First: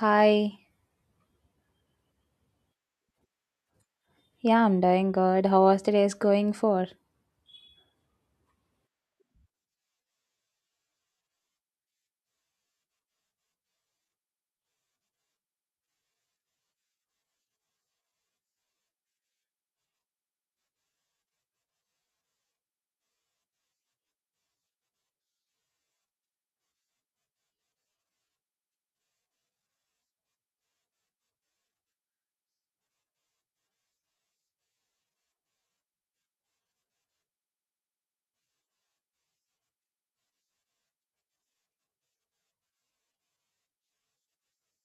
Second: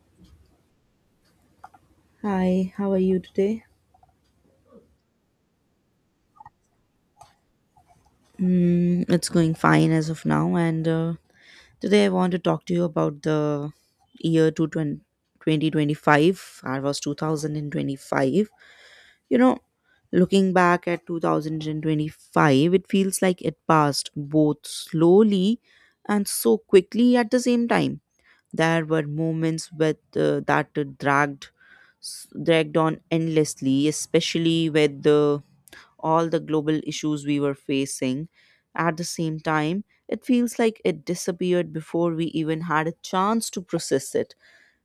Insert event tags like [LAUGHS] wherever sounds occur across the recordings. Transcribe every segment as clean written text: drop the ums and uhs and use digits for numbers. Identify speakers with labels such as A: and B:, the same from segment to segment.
A: Hi.
B: Hi, how are you today?
A: Yeah, I'm doing good. How was today's going for?
B: Mm, it's going fine as of now, and today I want to talk to you about the year 2020 2025. I was 2025. You know, looking back at 2025, it feels like it passed both slowly and so quickly at the same time. There were moments with that dragged s- dragged on endlessly, especially with the all the global issues we were facing. At the same time, it feels like it disappeared before we even had a chance to process it.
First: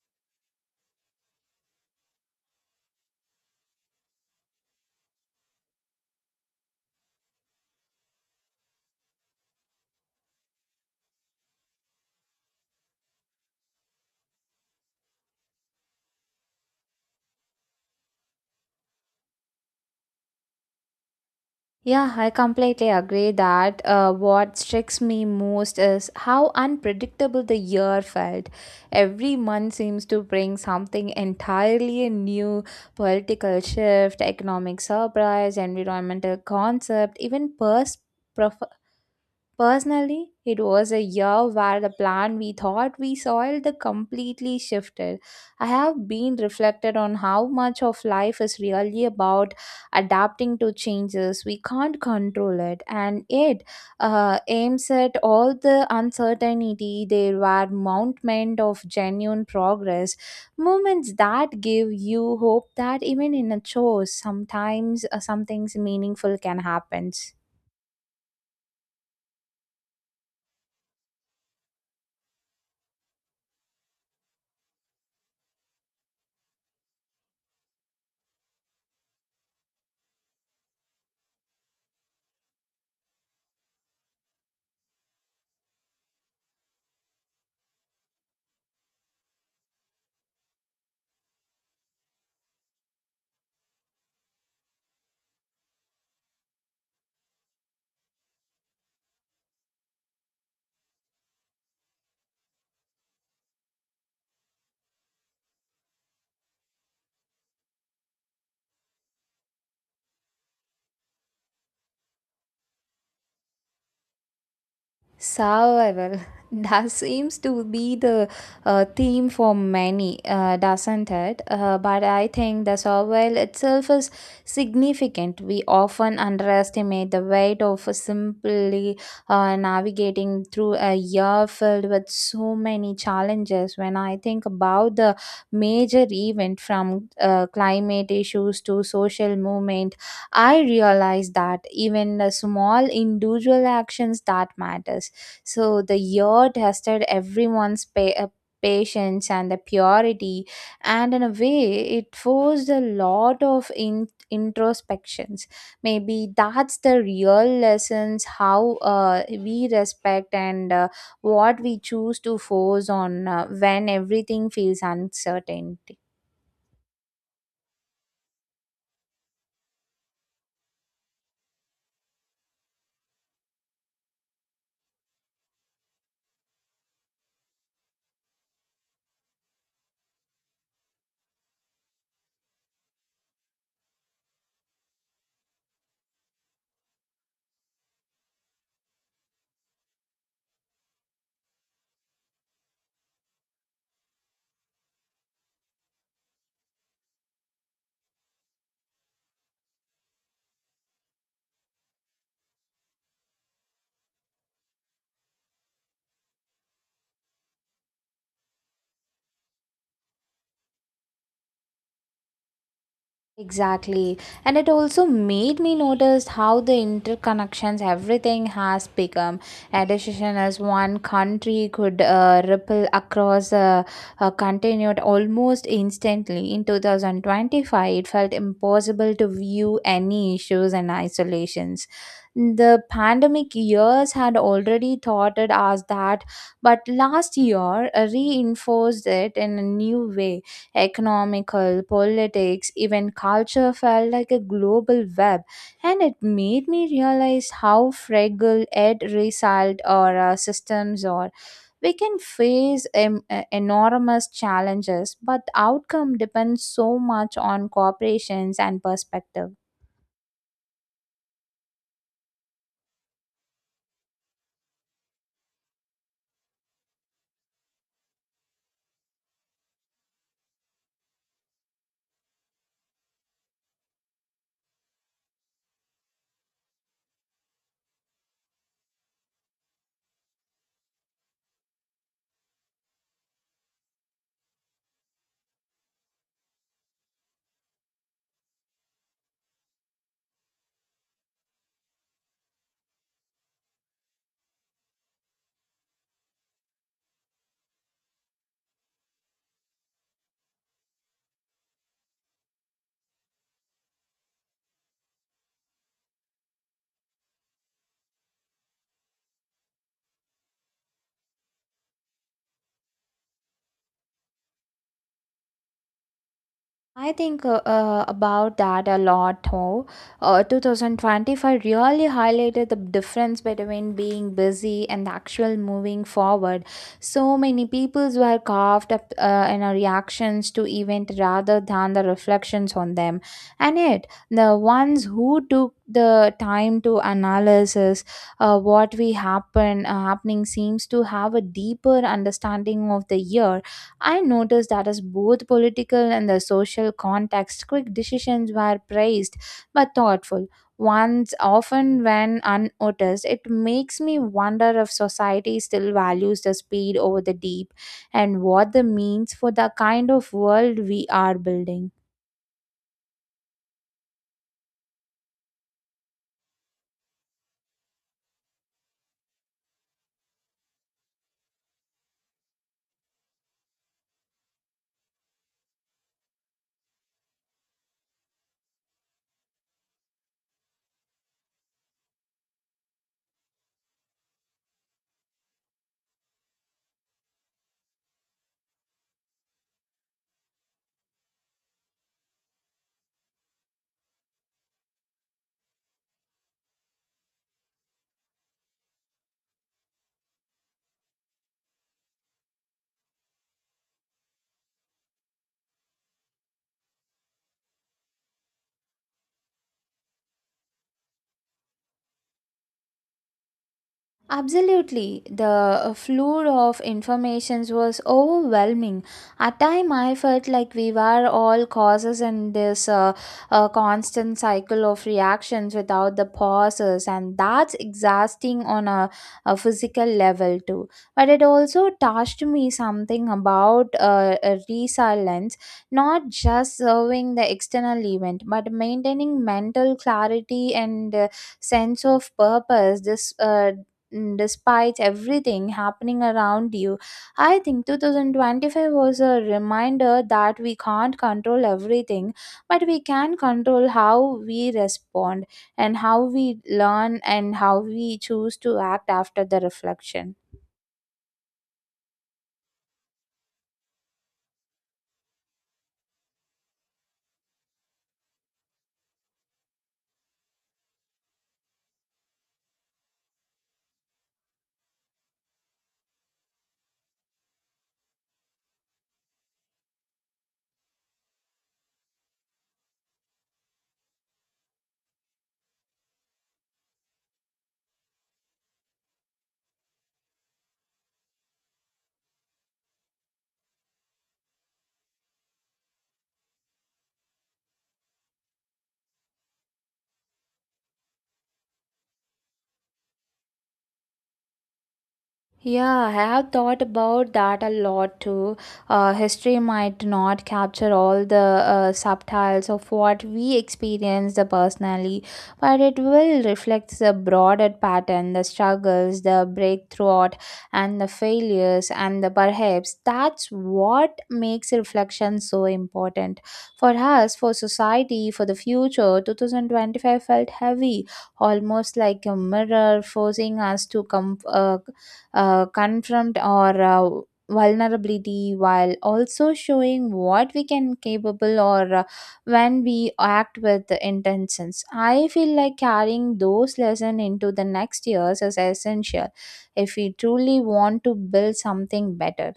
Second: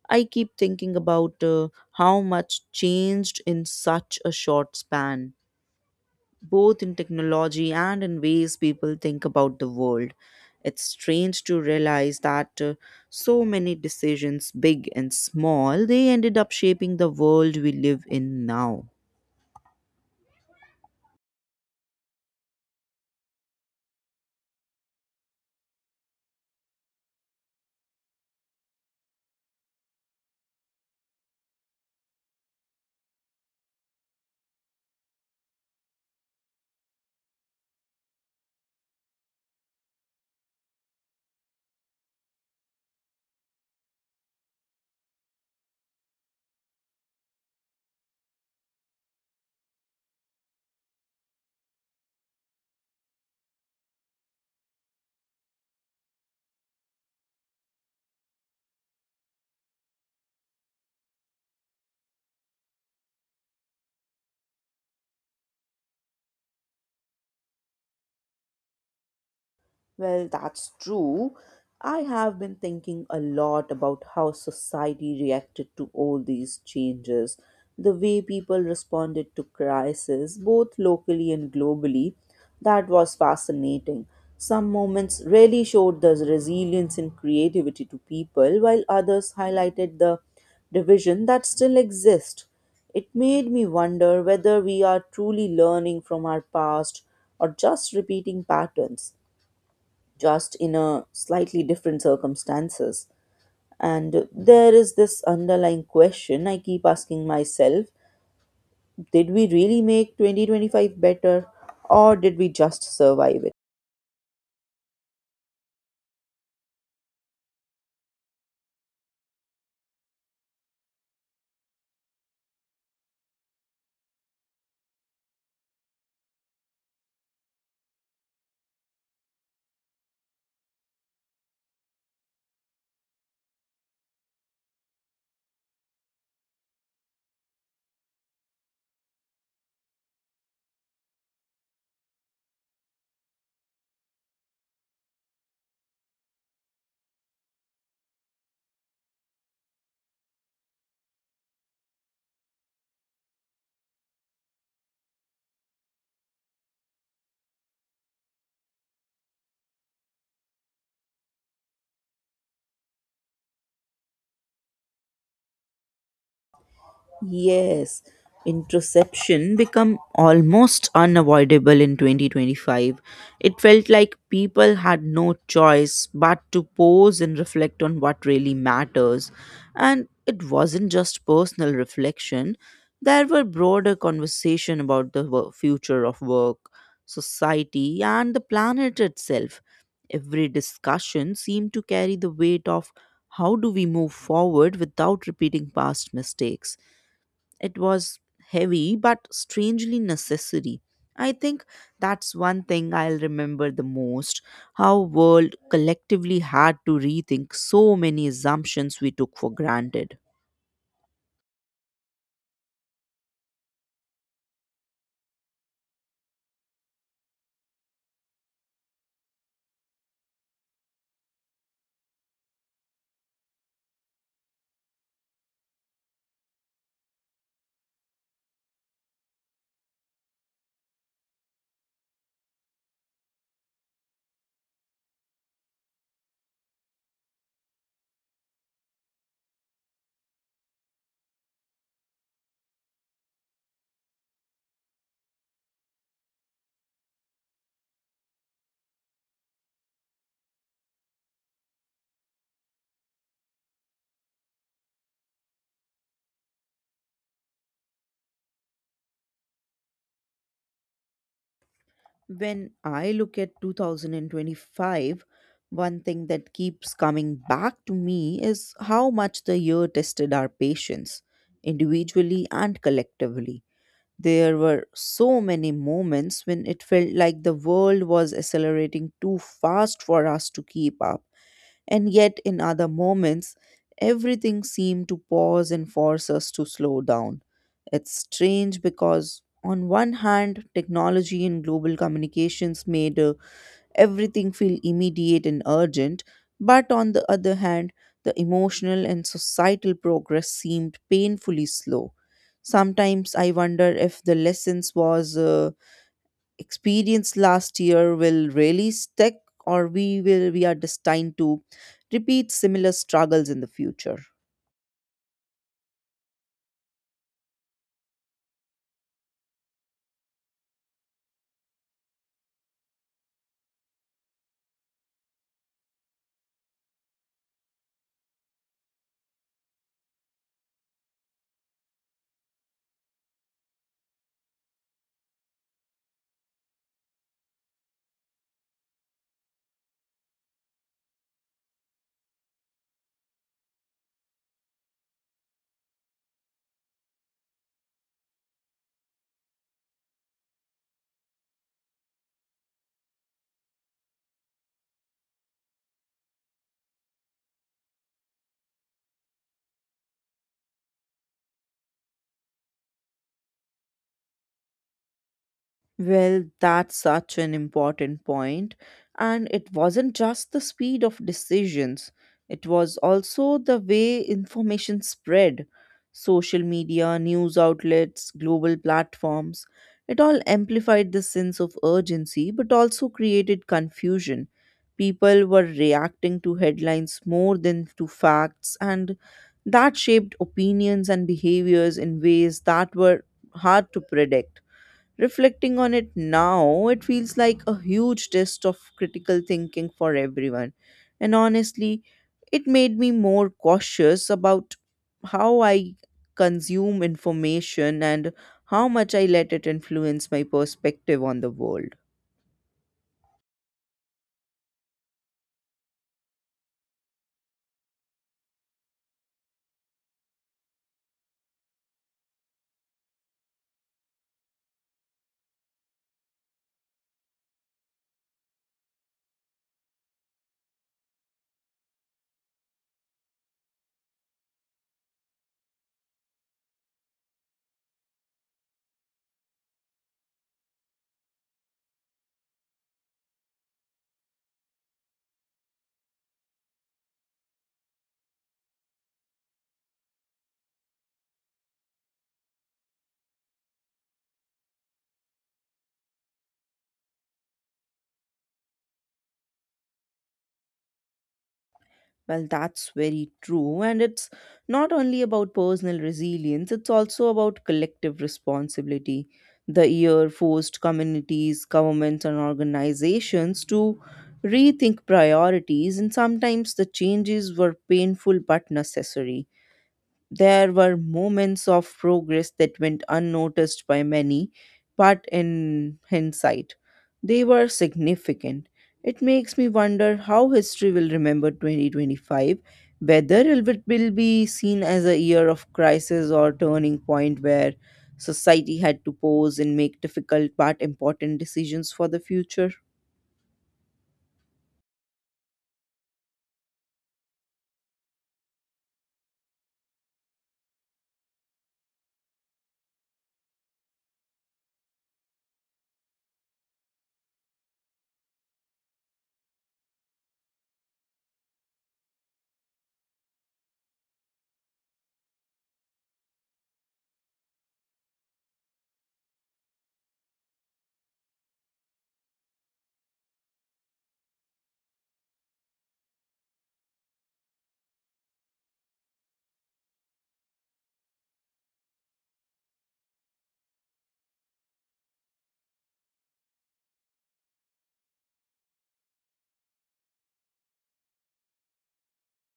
B: I keep thinking about how much changed in such a short span, both in technology and in ways people think about the world. It's strange to realize that so many decisions, big and small, they ended up shaping the world we live in now.
A: Yeah, I completely agree that what strikes me most is how unpredictable the year felt. Every month seems to bring something entirely new political shift, economic surprise, environmental concept, even personally, it was a year where the plan we thought we soiled the completely shifted. I have been reflected on how much of life is really about adapting to changes. We can't control it, and it aims at all the uncertainty. There were mountains of genuine progress, moments that give you hope that even in a chore, sometimes some things meaningful can happen.
B: Well, that's true. I have been thinking a lot about how society reacted to all these changes, the way people responded to crisis, both locally and globally. That was fascinating. Some moments really showed the resilience and creativity to people, while others highlighted the division that still exists. It made me wonder whether we are truly learning from our past or just repeating patterns just in a slightly different circumstances. And there is this underlying question I keep asking myself, did we really make 2025 better, or did we just survive it?
A: Survival. [LAUGHS] That seems to be the theme for many, doesn't it? But I think the survival itself is significant. We often underestimate the weight of simply navigating through a year filled with so many challenges. When I think about the major event from climate issues to social movement, I realize that even the small individual actions that matters so the year tested everyone's patience and the purity, and in a way it forced a lot of introspections. Maybe that's the real lessons how we respect and what we choose to force on when everything feels uncertain.
B: Yes, introspection become almost unavoidable in 2025. It felt like people had no choice but to pause and reflect on what really matters. And it wasn't just personal reflection. There were broader conversation about the future of work, society, and the planet itself. Every discussion seemed to carry the weight of how do we move forward without repeating past mistakes. It was heavy, but strangely necessary. I think that's one thing I'll remember the most, how world collectively had to rethink so many assumptions we took for granted.
A: Exactly. And it also made me notice how the interconnections everything has become. A decision as one country could ripple across a continent almost instantly. In 2025, it felt impossible to view any issues and isolations. The pandemic years had already taught us that, but last year reinforced it in a new way economical, politics, even culture felt like a global web, and it made me realize how fragile yet resilient our systems are. We can face enormous challenges, but the outcome depends so much on corporations and perspective.
B: When I look at 2025, one thing that keeps coming back to me is how much the year tested our patience, individually and collectively. There were so many moments when it felt like the world was accelerating too fast for us to keep up. And yet, in other moments, everything seemed to pause and force us to slow down. It's strange because, on one hand, technology and global communications made everything feel immediate and urgent, but on the other hand, the emotional and societal progress seemed painfully slow. Sometimes I wonder if the lessons was experience last year will really stick or we are destined to repeat similar struggles in the future.
A: I think about that a lot more. 2025 really highlighted the difference between being busy and the actual moving forward. So many peoples were carved up in our reactions to event rather than the reflections on them. And yet, the ones who took the time to analysis what we happening seems to have a deeper understanding of the year. I noticed that as both political and the social context, quick decisions were praised but thoughtful ones often went unnoticed. It makes me wonder if society still values the speed over the deep and what the means for the kind of world we are building.
B: Well, that's such an important point. And it wasn't just the speed of decisions, it was also the way information spread. Social media, news outlets, global platforms, it all amplified the sense of urgency but also created confusion. People were reacting to headlines more than to facts, and that shaped opinions and behaviors in ways that were hard to predict. Reflecting on it now, it feels like a huge test of critical thinking for everyone. And honestly, it made me more cautious about how I consume information and how much I let it influence my perspective on the world.
A: Absolutely. The flood of informations was overwhelming. At time I felt like we were all causes in this constant cycle of reactions without the pauses, and that's exhausting on a physical level too. But it also touched me something about resilience, not just serving the external event but maintaining mental clarity and sense of purpose this despite everything happening around you. I think 2025 was a reminder that we can't control everything, but we can control how we respond and how we learn and how we choose to act after the reflection.
B: Well, that's very true. And it's not only about personal resilience, it's also about collective responsibility. The year forced communities, governments, and organizations to rethink priorities, and sometimes the changes were painful but necessary. There were moments of progress that went unnoticed by many, but in hindsight, they were significant. It makes me wonder how history will remember 2025, whether it will be seen as a year of crisis or turning point where society had to pause and make difficult but important decisions for the future.
A: Yeah, I have thought about that a lot too. History might not capture all the subtitles of what we experienced personally, but it will reflect the broader pattern, the struggles, the breakthrough, and the failures, and the perhaps that's what makes reflection so important for us, for society, for the future. 2025 felt heavy, almost like a mirror forcing us to come. Confront our vulnerability while also showing what we can capable or when we act with intentions. I feel like carrying those lessons into the next years is essential if we truly want to build something better.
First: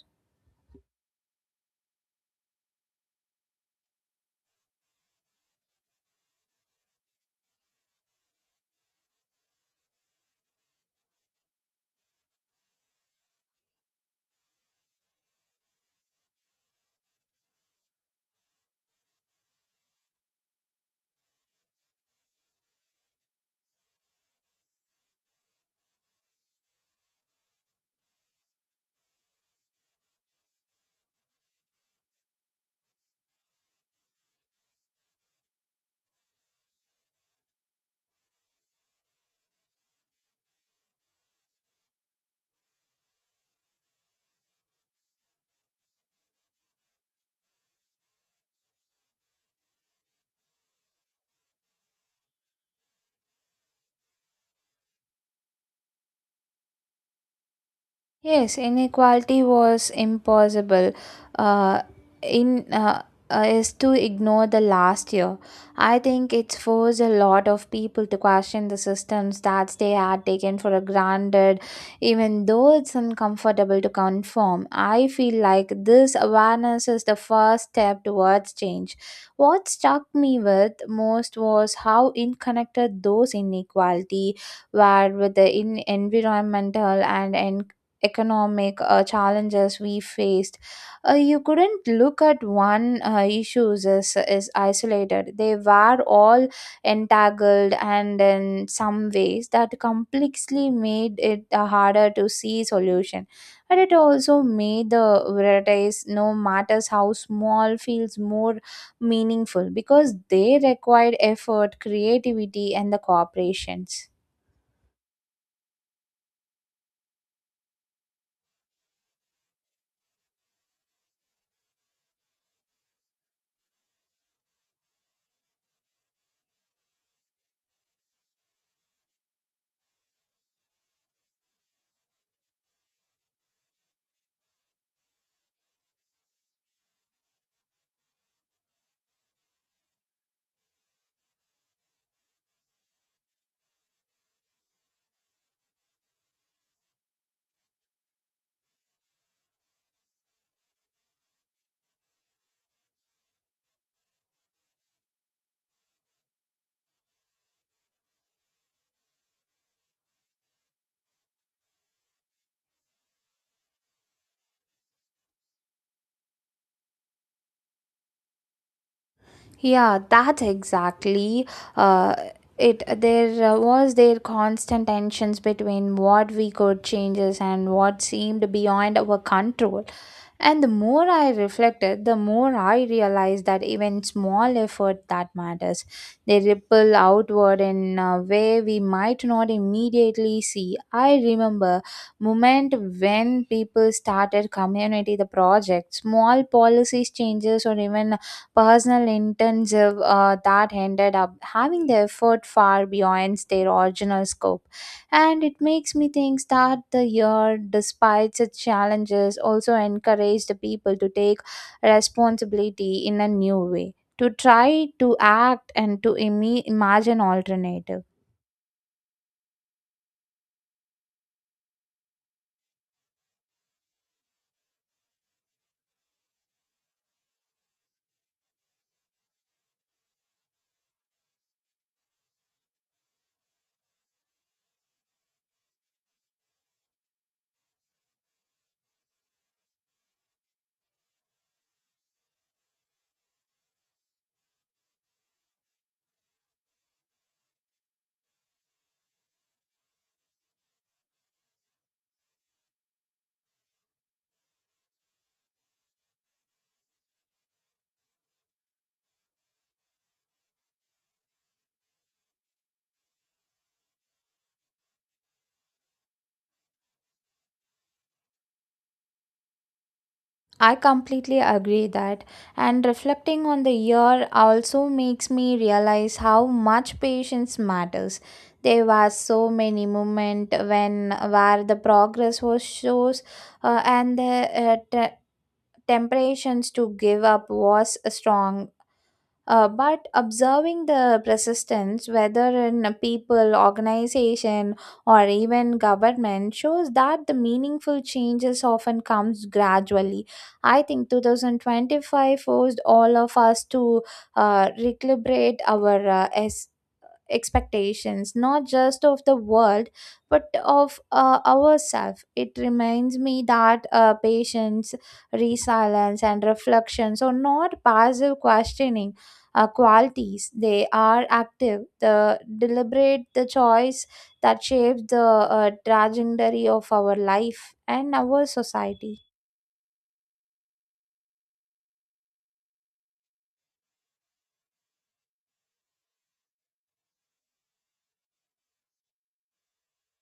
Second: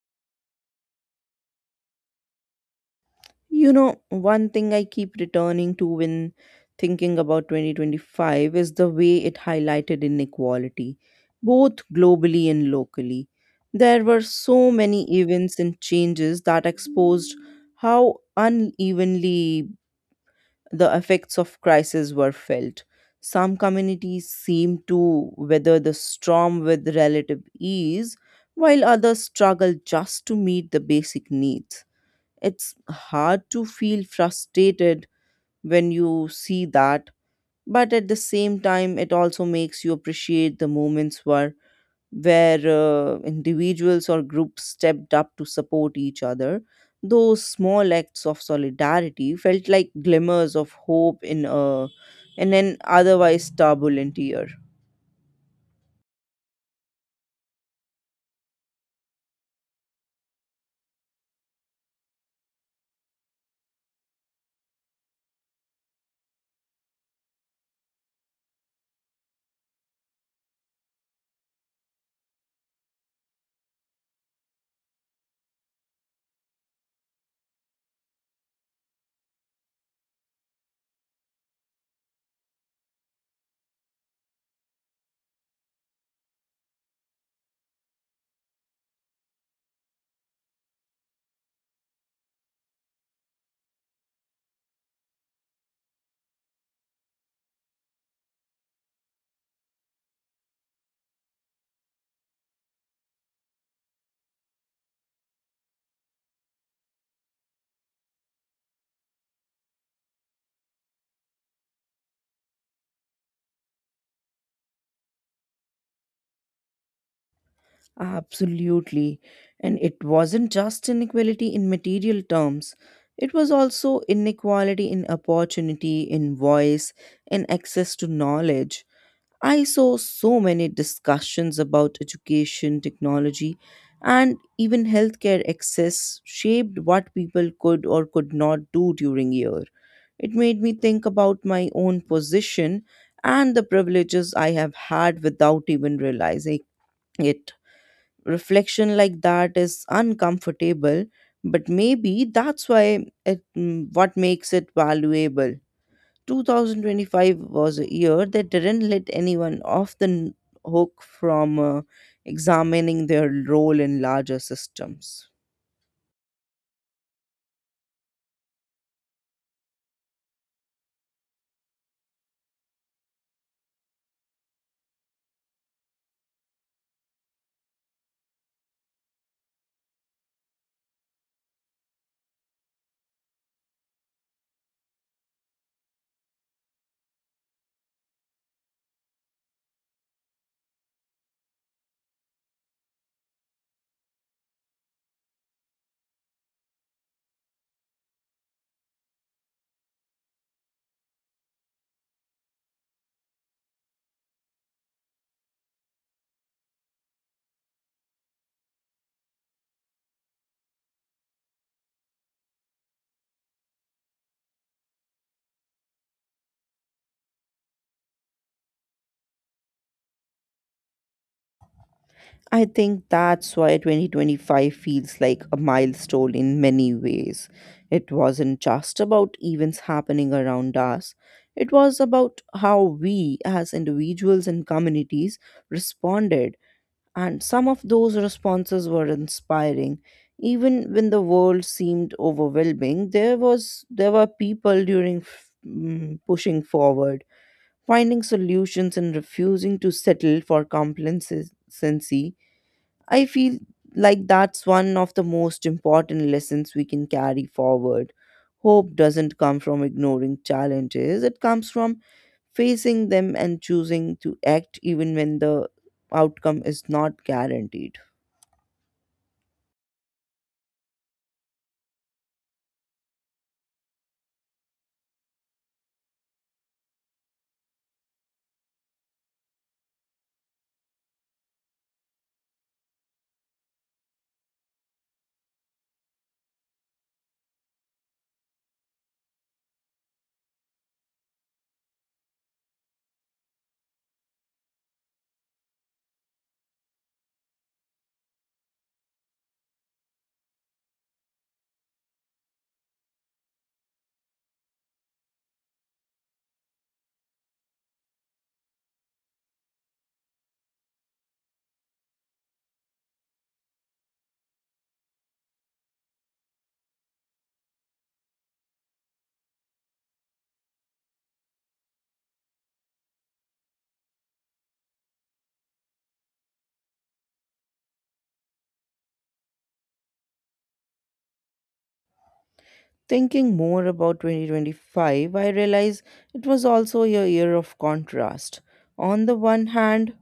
B: You know, one thing I keep returning to when thinking about 2025 is the way it highlighted inequality, both globally and locally. There were so many events and changes that exposed how unevenly the effects of crisis were felt. Some communities seemed to weather the storm with relative ease, while others struggled just to meet the basic needs. It's hard to feel frustrated when you see that, but at the same time, it also makes you appreciate the moments where individuals or groups stepped up to support each other. Those small acts of solidarity felt like glimmers of hope in a in an otherwise turbulent year.
A: Yes, inequality was impossible uh, in is to ignore the last year. I think it's forced a lot of people to question the systems that they had taken for granted, even though it's uncomfortable to conform. I feel like this awareness is the first step towards change. What struck me with most was how interconnected those inequality were with the environmental and economic challenges we faced. You couldn't look at one issues as isolated. They were all entangled, and in some ways that complexly made it harder to see solution, but it also made the varieties no matters how small feels more meaningful because they required effort, creativity, and the cooperations.
B: Absolutely. And it wasn't just inequality in material terms, it was also inequality in opportunity, in voice, in access to knowledge. I saw so many discussions about education, technology, and even healthcare access shaped what people could or could not do during year. It made me think about my own position and the privileges I have had without even realizing it. Reflection like that is uncomfortable, but maybe that's why it, mm, what makes it valuable. 2025 was a year that didn't let anyone off the hook from examining their role in larger systems.
A: Yeah, that's exactly uh, it. There was there constant tensions between what we could changes and what seemed beyond our control. And the more I reflected, the more I realized that even small effort that matters. They ripple outward in a way we might not immediately see. I remember moment when people started community the project, small policies changes or even personal intensive that ended up having the effort far beyond their original scope. And it makes me think that the year, despite its challenges, also encouraged the people to take responsibility in a new way, to try to act and to imagine alternatives.
B: I think that's why 2025 feels like a milestone in many ways. It wasn't just about events happening around us, it was about how we, as individuals and communities, responded. And some of those responses were inspiring. Even when the world seemed overwhelming, there were people pushing forward, finding solutions and refusing to settle for complacency. I feel like that's one of the most important lessons we can carry forward. Hope doesn't come from ignoring challenges, it comes from facing them and choosing to act even when the outcome is not guaranteed.
A: I completely agree that, and reflecting on the year also makes me realize how much patience matters. There were so many moments when where the progress was shows, and the uh, te- temptations to give up was strong, but observing the persistence, whether in a people, organization, or even government, shows that the meaningful changes often comes gradually. I think 2025 forced all of us to recalibrate our expectations not just of the world but of ourselves. It reminds me that patience, resilience, and reflections are not passive questioning qualities. They are active, the deliberate, the choice that shapes the trajectory of our life and our society.
B: Thinking more about 2025, I realize it was also a year of contrast. On the one hand,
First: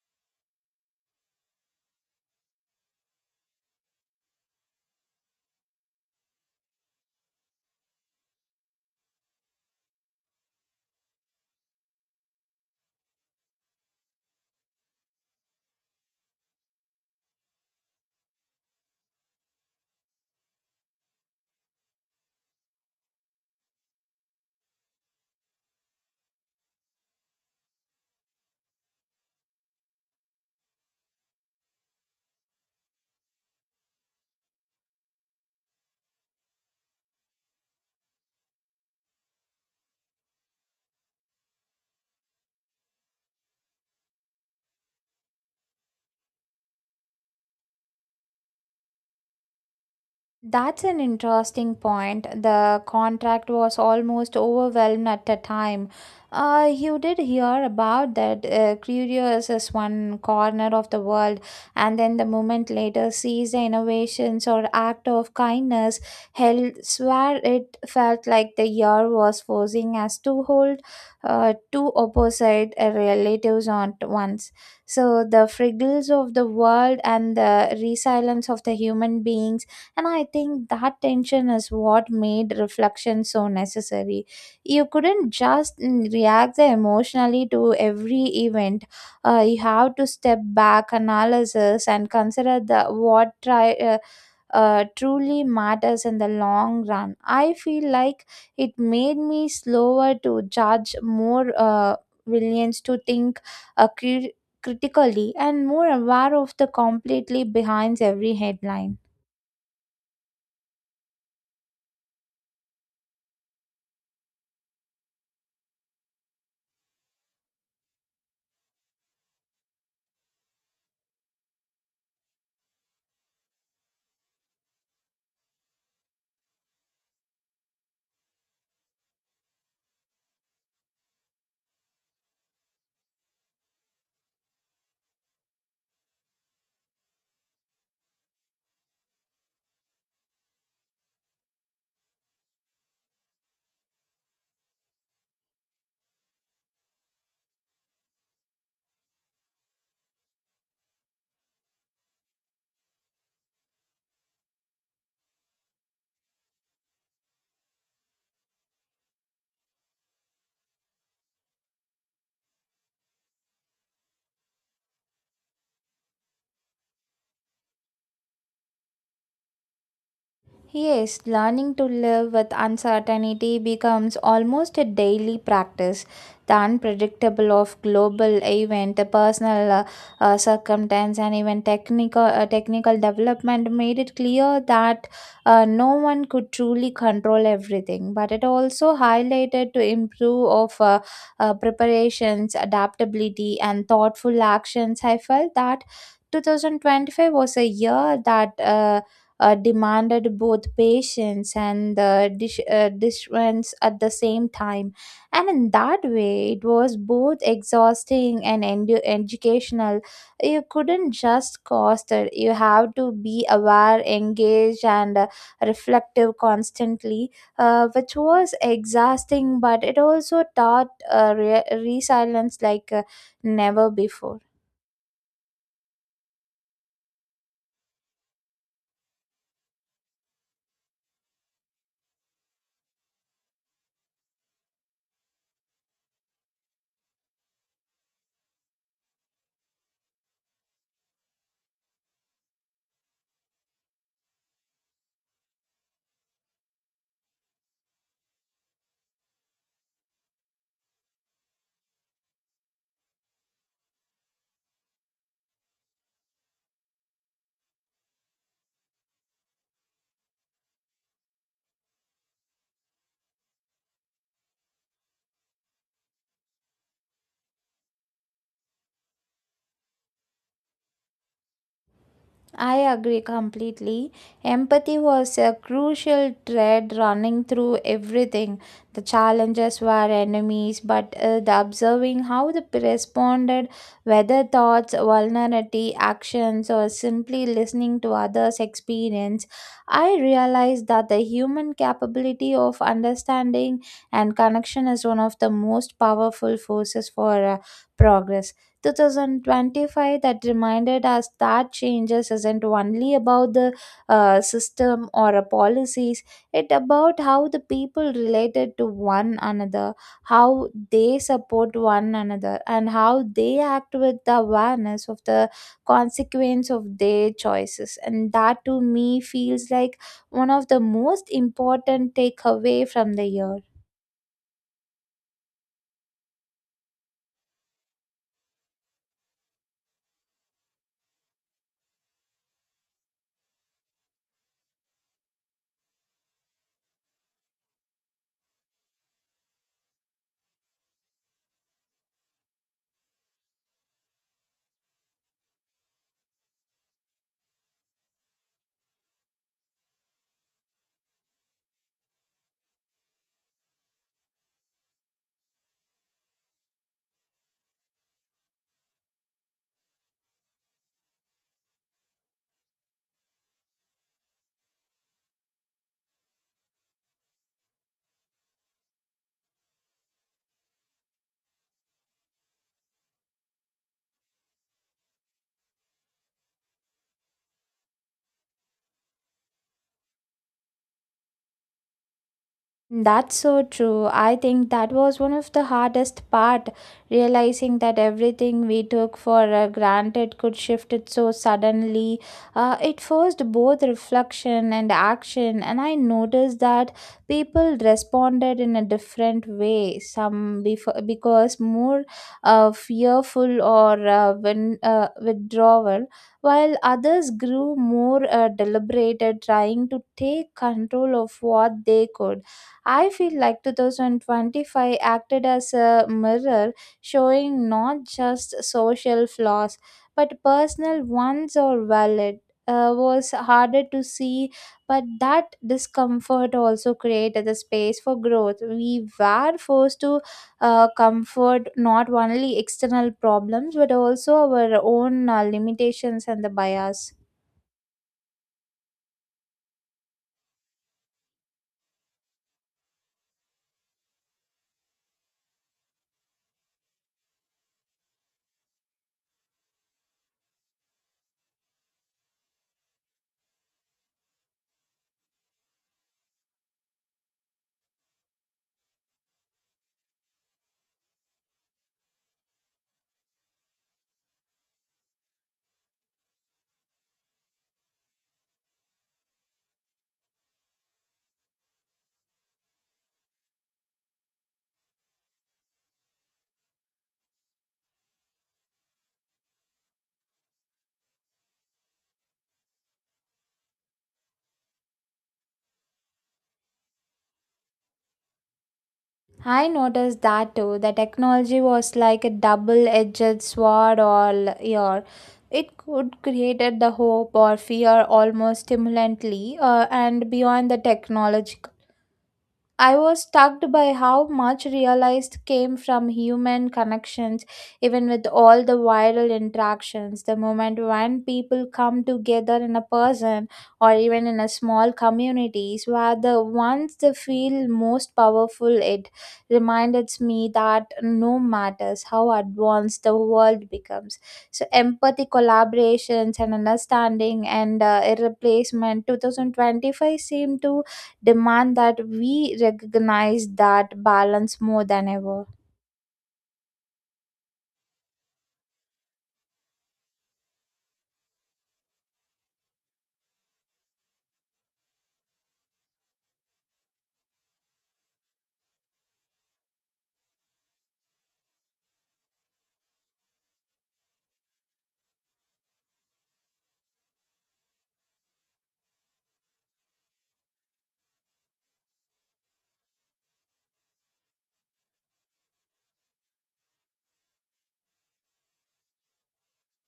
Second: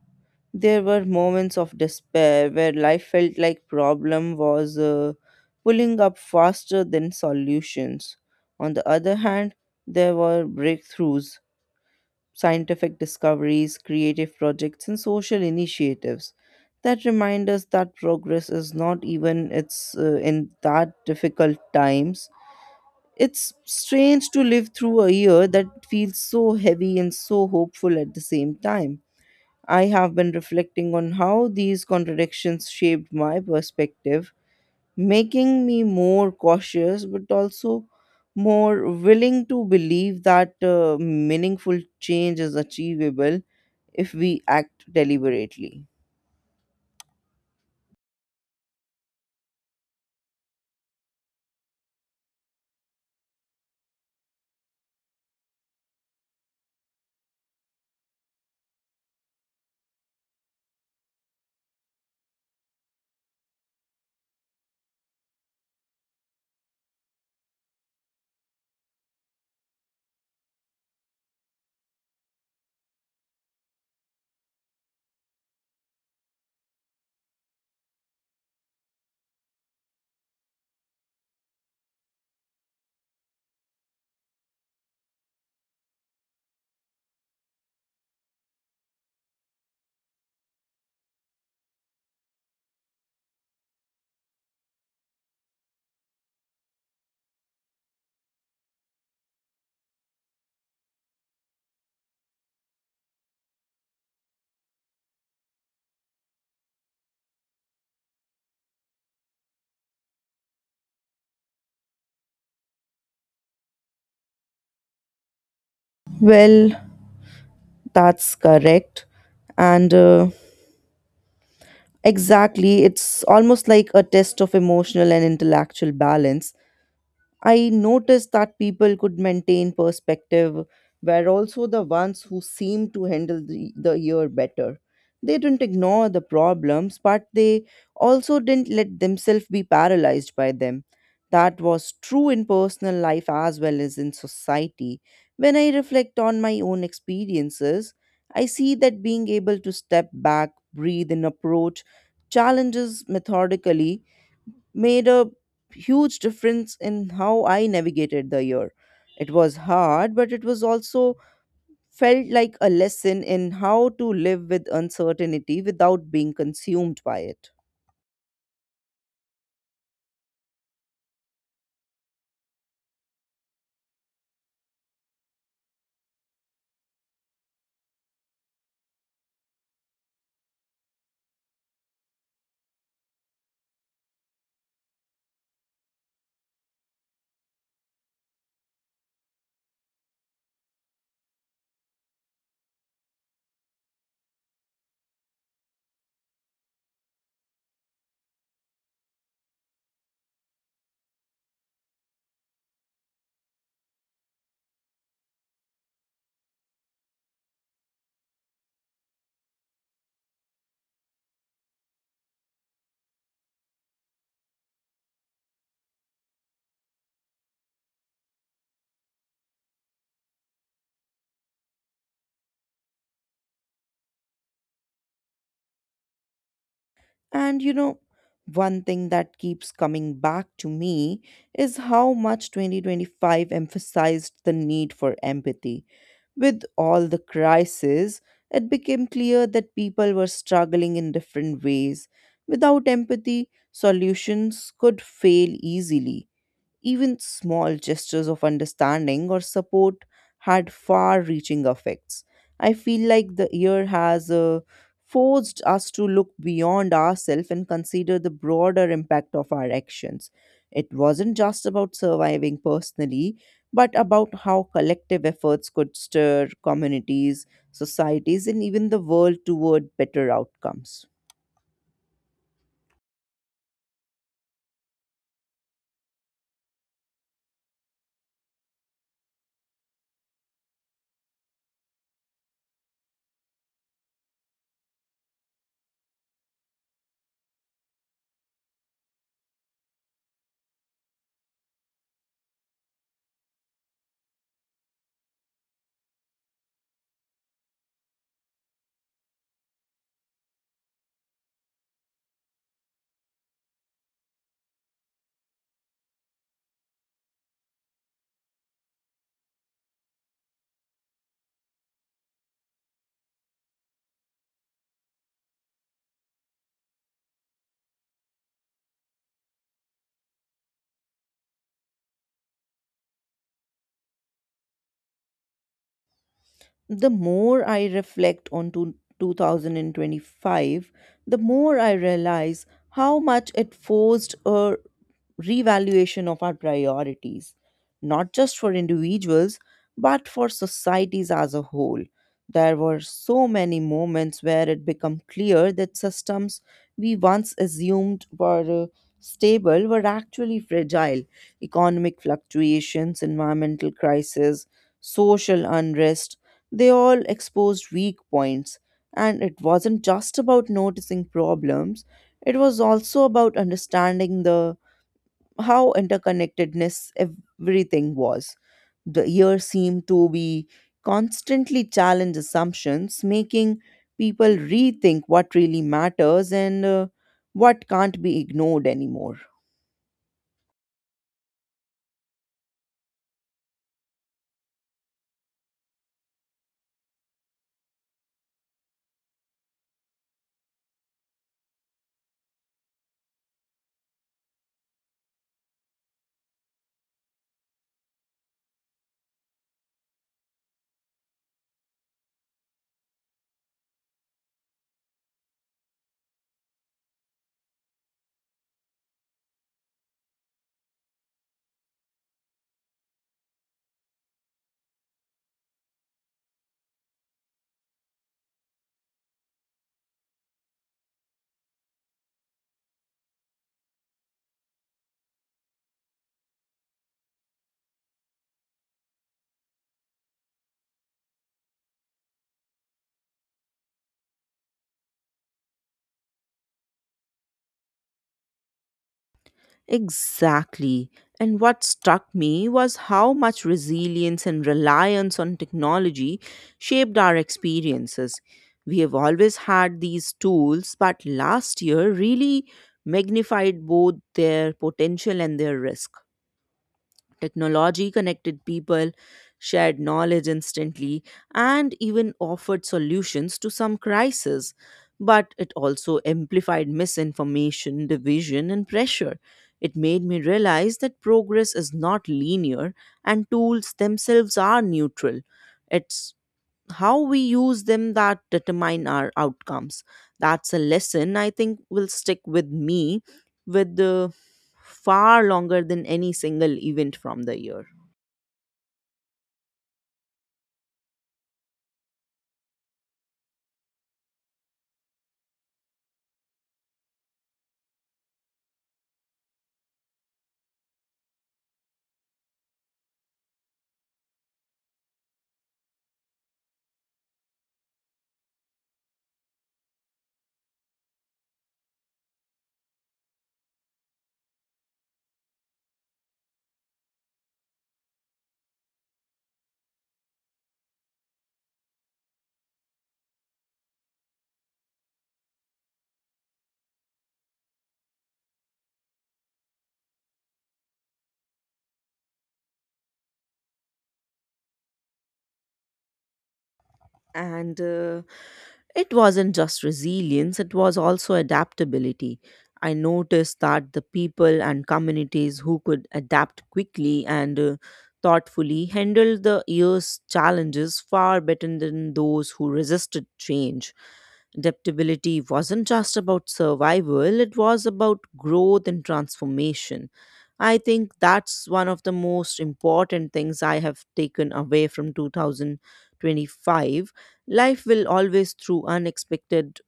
B: there were moments of despair where life felt like problem was pulling up faster than solutions. On the other hand, there were breakthroughs, scientific discoveries, creative projects, and social initiatives that remind us that progress is not even it's in that difficult times. It's strange to live through a year that feels so heavy and so hopeful at the same time. I have been reflecting on how these contradictions shaped my perspective, making me more cautious but also more willing to believe that meaningful change is achievable if we act deliberately.
A: That's an interesting point. The contract was almost overwhelmed at the time. You did hear about that Curious is one corner of the world, and then the moment later sees the innovations or act of kindness. Hell, swear it felt like the year was forcing us to hold two opposite relatives on at once. So the friggles of the world and the resilience of the human beings, and I think that tension is what made reflection so necessary. You couldn't just react emotionally to every event. You have to step back, analysis, and consider the what try, truly matters in the long run. I feel like it made me slower to judge, more willing to think uh, cri- critically, and more aware of the completely behind every headline.
B: Well, that's correct. And Exactly, it's almost like a test of emotional and intellectual balance. I noticed that people could maintain perspective were also the ones who seemed to handle the year better. They didn't ignore the problems, but they also didn't let themselves be paralyzed by them. That was true in personal life as well as in society. When I reflect on my own experiences, I see that being able to step back, breathe, and approach challenges methodically made a huge difference in how I navigated the year. It was hard, but it was also felt like a lesson in how to live with uncertainty without being consumed by it.
A: Yes, learning to live with uncertainty becomes almost a daily practice. The unpredictable of global event, the personal circumstance, and even technical development made it clear that no one could truly control everything. But it also highlighted to improve of preparations, adaptability, and thoughtful actions. I felt that 2025 was a year that. Demanded both patience and the dishrents at the same time. And in that way, it was both exhausting and educational. You couldn't just coast it, you have to be aware, engaged, and reflective constantly, which was exhausting, but it also taught resilience like never before.
B: And you know, one thing that keeps coming back to me is how much 2025 emphasized the need for empathy. With all the crisis, it became clear that people were struggling in different ways. Without empathy, solutions could fail easily. Even small gestures of understanding or support had far reaching effects. I feel like the year has forced us to look beyond ourselves and consider the broader impact of our actions. It wasn't just about surviving personally, but about how collective efforts could stir communities societies, and even the world toward better outcomes.
A: I agree completely. Empathy was a crucial thread running through everything. The challenges were enemies, but the observing how the responded, whether thoughts, vulnerability, actions, or simply listening to others' experience, I realized that the human capability of understanding and connection is one of the most powerful forces for progress. 2025 that reminded us that changes isn't only about the system or policies. It about how the people related to one another, how they support one another, and how they act with the awareness of the consequence of their choices. And that to me feels like one of the most important takeaway from the year.
B: The more I reflect on 2025, the more I realize how much it forced a revaluation of our priorities, not just for individuals, but for societies as a whole. There were so many moments where it became clear that systems we once assumed were stable were actually fragile. Economic fluctuations, environmental crises, social unrest, they all exposed weak points, and it wasn't just about noticing problems, it was also about understanding the how interconnectedness everything was. The year seemed to be constantly challenge assumptions, making people rethink what really matters and what can't be ignored anymore.
A: That's so true. I think that was one of the hardest part, realizing that everything we took for granted could shift it so suddenly. It forced both reflection and action, and I noticed that people responded in a different way. Some before, because more fearful or withdrawal, while others grew more deliberated, trying to take control of what they could. I feel like 2025 acted as a mirror showing not just social flaws but personal ones are valid. Was harder to see, but that discomfort also created the space for growth. We were forced to comfort not only external problems but also our own limitations and the bias.
B: Exactly. And what struck me was how much resilience and reliance on technology shaped our experiences. We have always had these tools, but last year really magnified both their potential and their risk. Technology connected people, shared knowledge instantly, and even offered solutions to some crises. But it also amplified misinformation, division, and pressure. It made me realize that progress is not linear and tools themselves are neutral. It's how we use them that determine our outcomes. That's a lesson I think will stick with me with far longer than any single event from the year.
A: I noticed that too. The technology was like a double-edged sword all year. It could create the hope or fear almost stimulantly, and beyond the technology I was struck by how much realized came from human connections, even with all the viral interactions. The moment when people come together in a person or even in a small communities where the ones they feel most powerful, it reminds me that no matters how advanced the world becomes. So empathy, collaborations and understanding and irreplacement 2025 seem to demand that we recognize that balance more than ever.
B: And uh, It wasn't just resilience, it was also adaptability. I noticed that the people and communities who could adapt quickly and thoughtfully handled the year's challenges far better than those who resisted change. Adaptability wasn't just about survival, it was about growth and transformation. I think that's one of the most important things I have taken away from 2025. Life will always throw unexpected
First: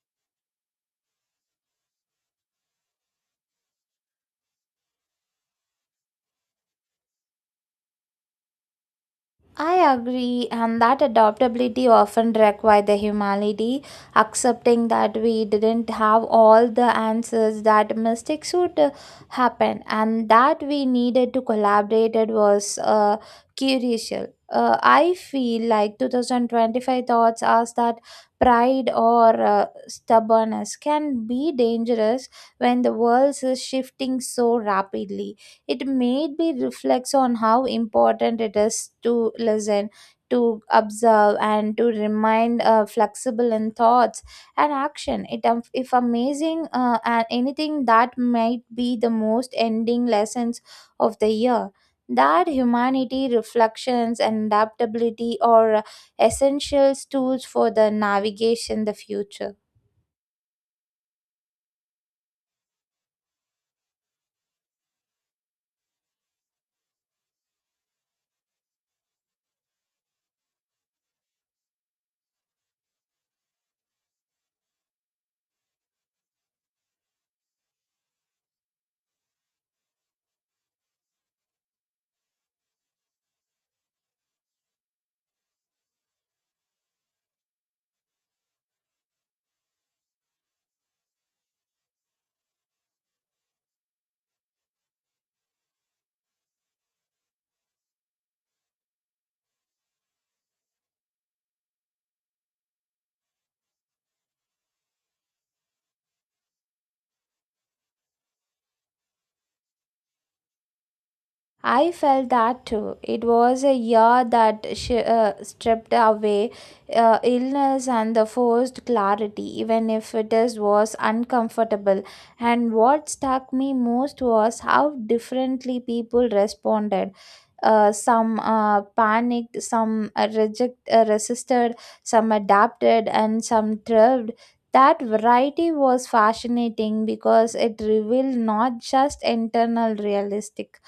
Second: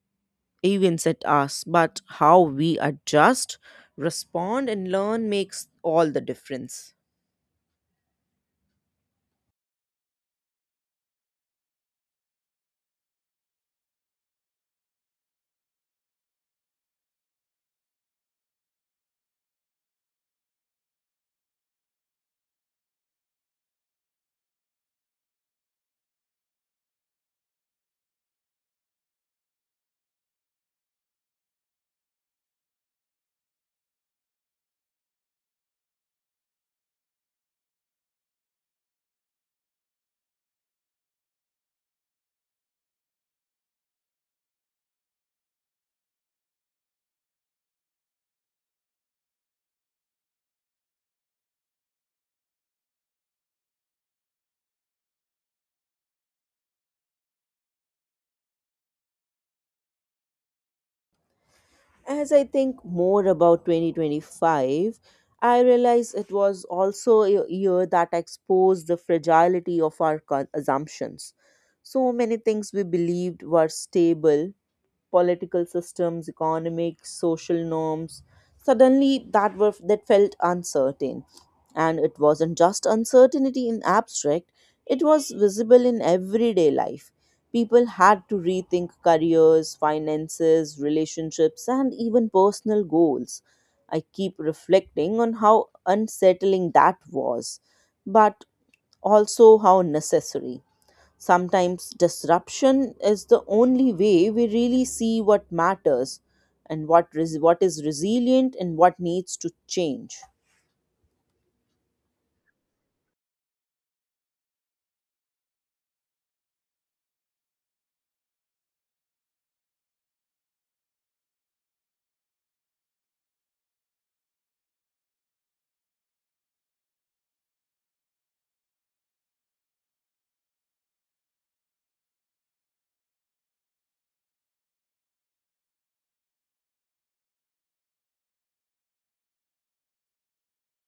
B: events at us, but how we adjust, respond, and learn makes all the difference.
A: I agree, and that adaptability often requires the humility, accepting that we didn't have all the answers, that mistakes would happen, and that we needed to collaborate it was crucial. I feel like 2025 thoughts us that pride or stubbornness can be dangerous when the world is shifting so rapidly. It made me reflect on how important it is to listen, to observe, and to remain flexible in thoughts and action. It if amazing and anything that might be the most ending lessons of the year, that humanity, reflections, and adaptability are essential tools for the navigation the future.
B: As I think more about 2025, I realize it was also a year that exposed the fragility of our assumptions. So many things we believed were stable political systems, economics, social norms, suddenly that were that felt uncertain. And it wasn't just uncertainty in abstract, it was visible in everyday life. People had to rethink careers, finances, relationships, and even personal goals. I keep reflecting on how unsettling that was, but also how necessary. Sometimes disruption is the only way we really see what matters and what is resilient and what needs to change.
A: I felt that too. It was a year that stripped away illness and the forced clarity, even if it is, was uncomfortable. And what struck me most was how differently people responded, some panicked, some reject resisted, some adapted, and some thrived. That variety was fascinating because it revealed not just internal realistic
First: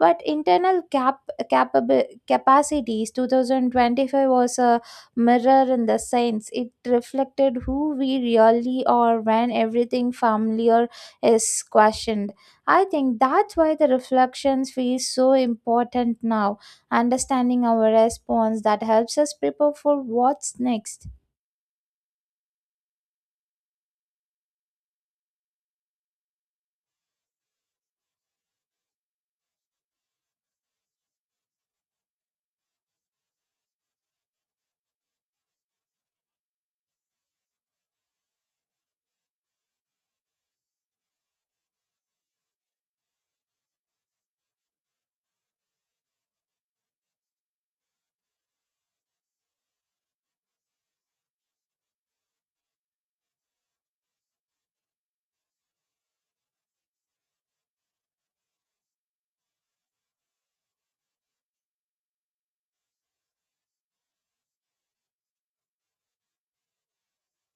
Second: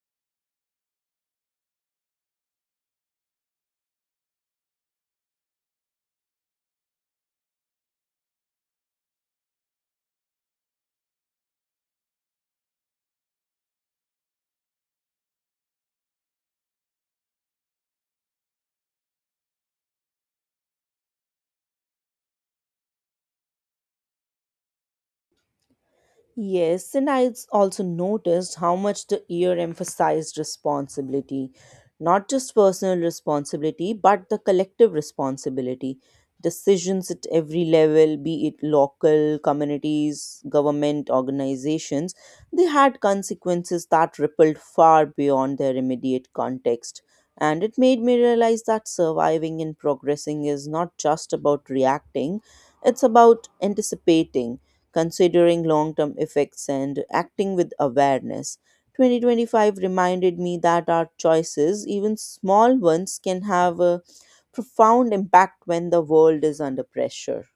A: but internal capable capacities. 2025 was a mirror in the sense it reflected who we really are when everything familiar is questioned. I think that's why the reflections feel so important now, understanding our response that helps us prepare for what's next.
B: Yes, and also noticed how much the year emphasized responsibility, not just personal responsibility, but the collective responsibility. Decisions at every level, be it local, communities, government, organizations, they had consequences that rippled far beyond their immediate context. And it made me realize that surviving and progressing is not just about reacting, it's about anticipating considering long term effects and acting with awareness. 2025 reminded me that our choices, even small ones, can have a profound impact when the world is under pressure.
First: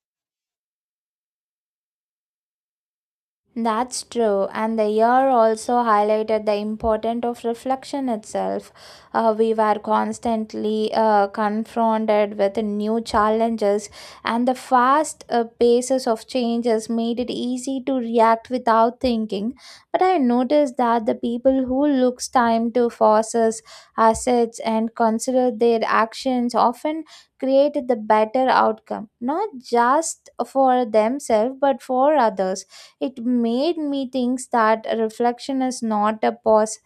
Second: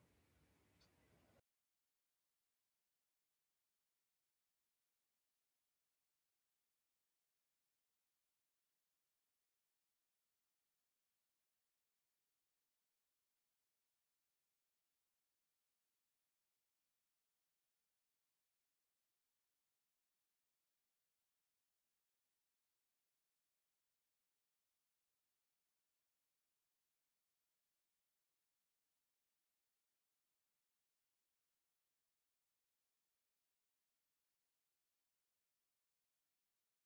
A: That's true, and the year also highlighted the importance of reflection itself. We were constantly confronted with new challenges, and the fast paces of changes made it easy to react without thinking. But I noticed that the people who looks time to forces, assets, and consider their actions often created the better outcome, not just for themselves but for others. It made me think that reflection is not a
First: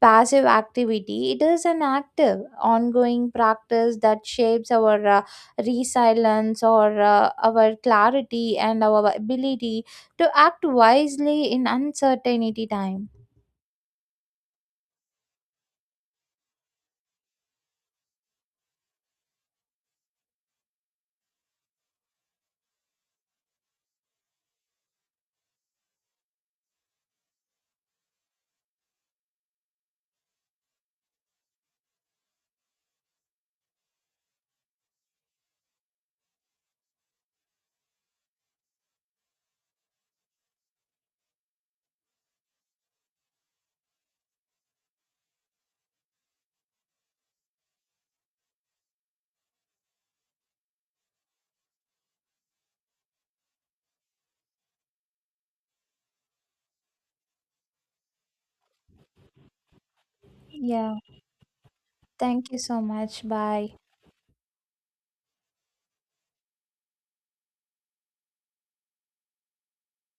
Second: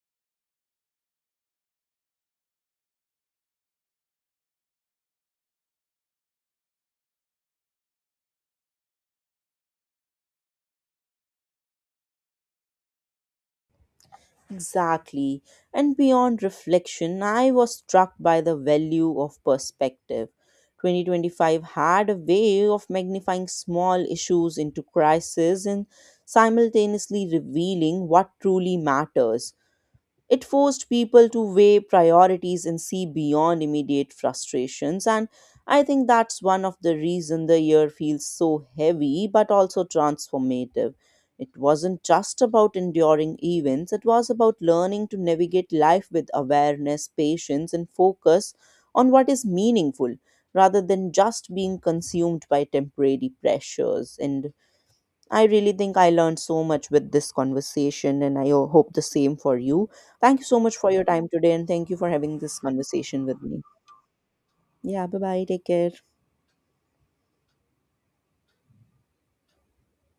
A: passive activity, it is an active, ongoing practice that shapes our resilience or our clarity and our ability to act wisely in uncertainty time.
B: Exactly. And beyond reflection, I was struck by the value of perspective. 2025 had a way of magnifying small issues into crises and simultaneously revealing what truly matters. It forced people to weigh priorities and see beyond immediate frustrations. And I think that's one of the reason the year feels so heavy but also transformative. It wasn't just about enduring events, it was about learning to navigate life with awareness, patience, and focus on what is meaningful rather than just being consumed by temporary pressures. And I really think I learned so much with this conversation, and I hope the same for you. Thank you so much for
A: Yeah,
B: your time today, and thank you for having
A: thank you
B: this
A: so
B: conversation
A: much.
B: with me.
A: Bye.
B: Yeah, bye bye. Take care.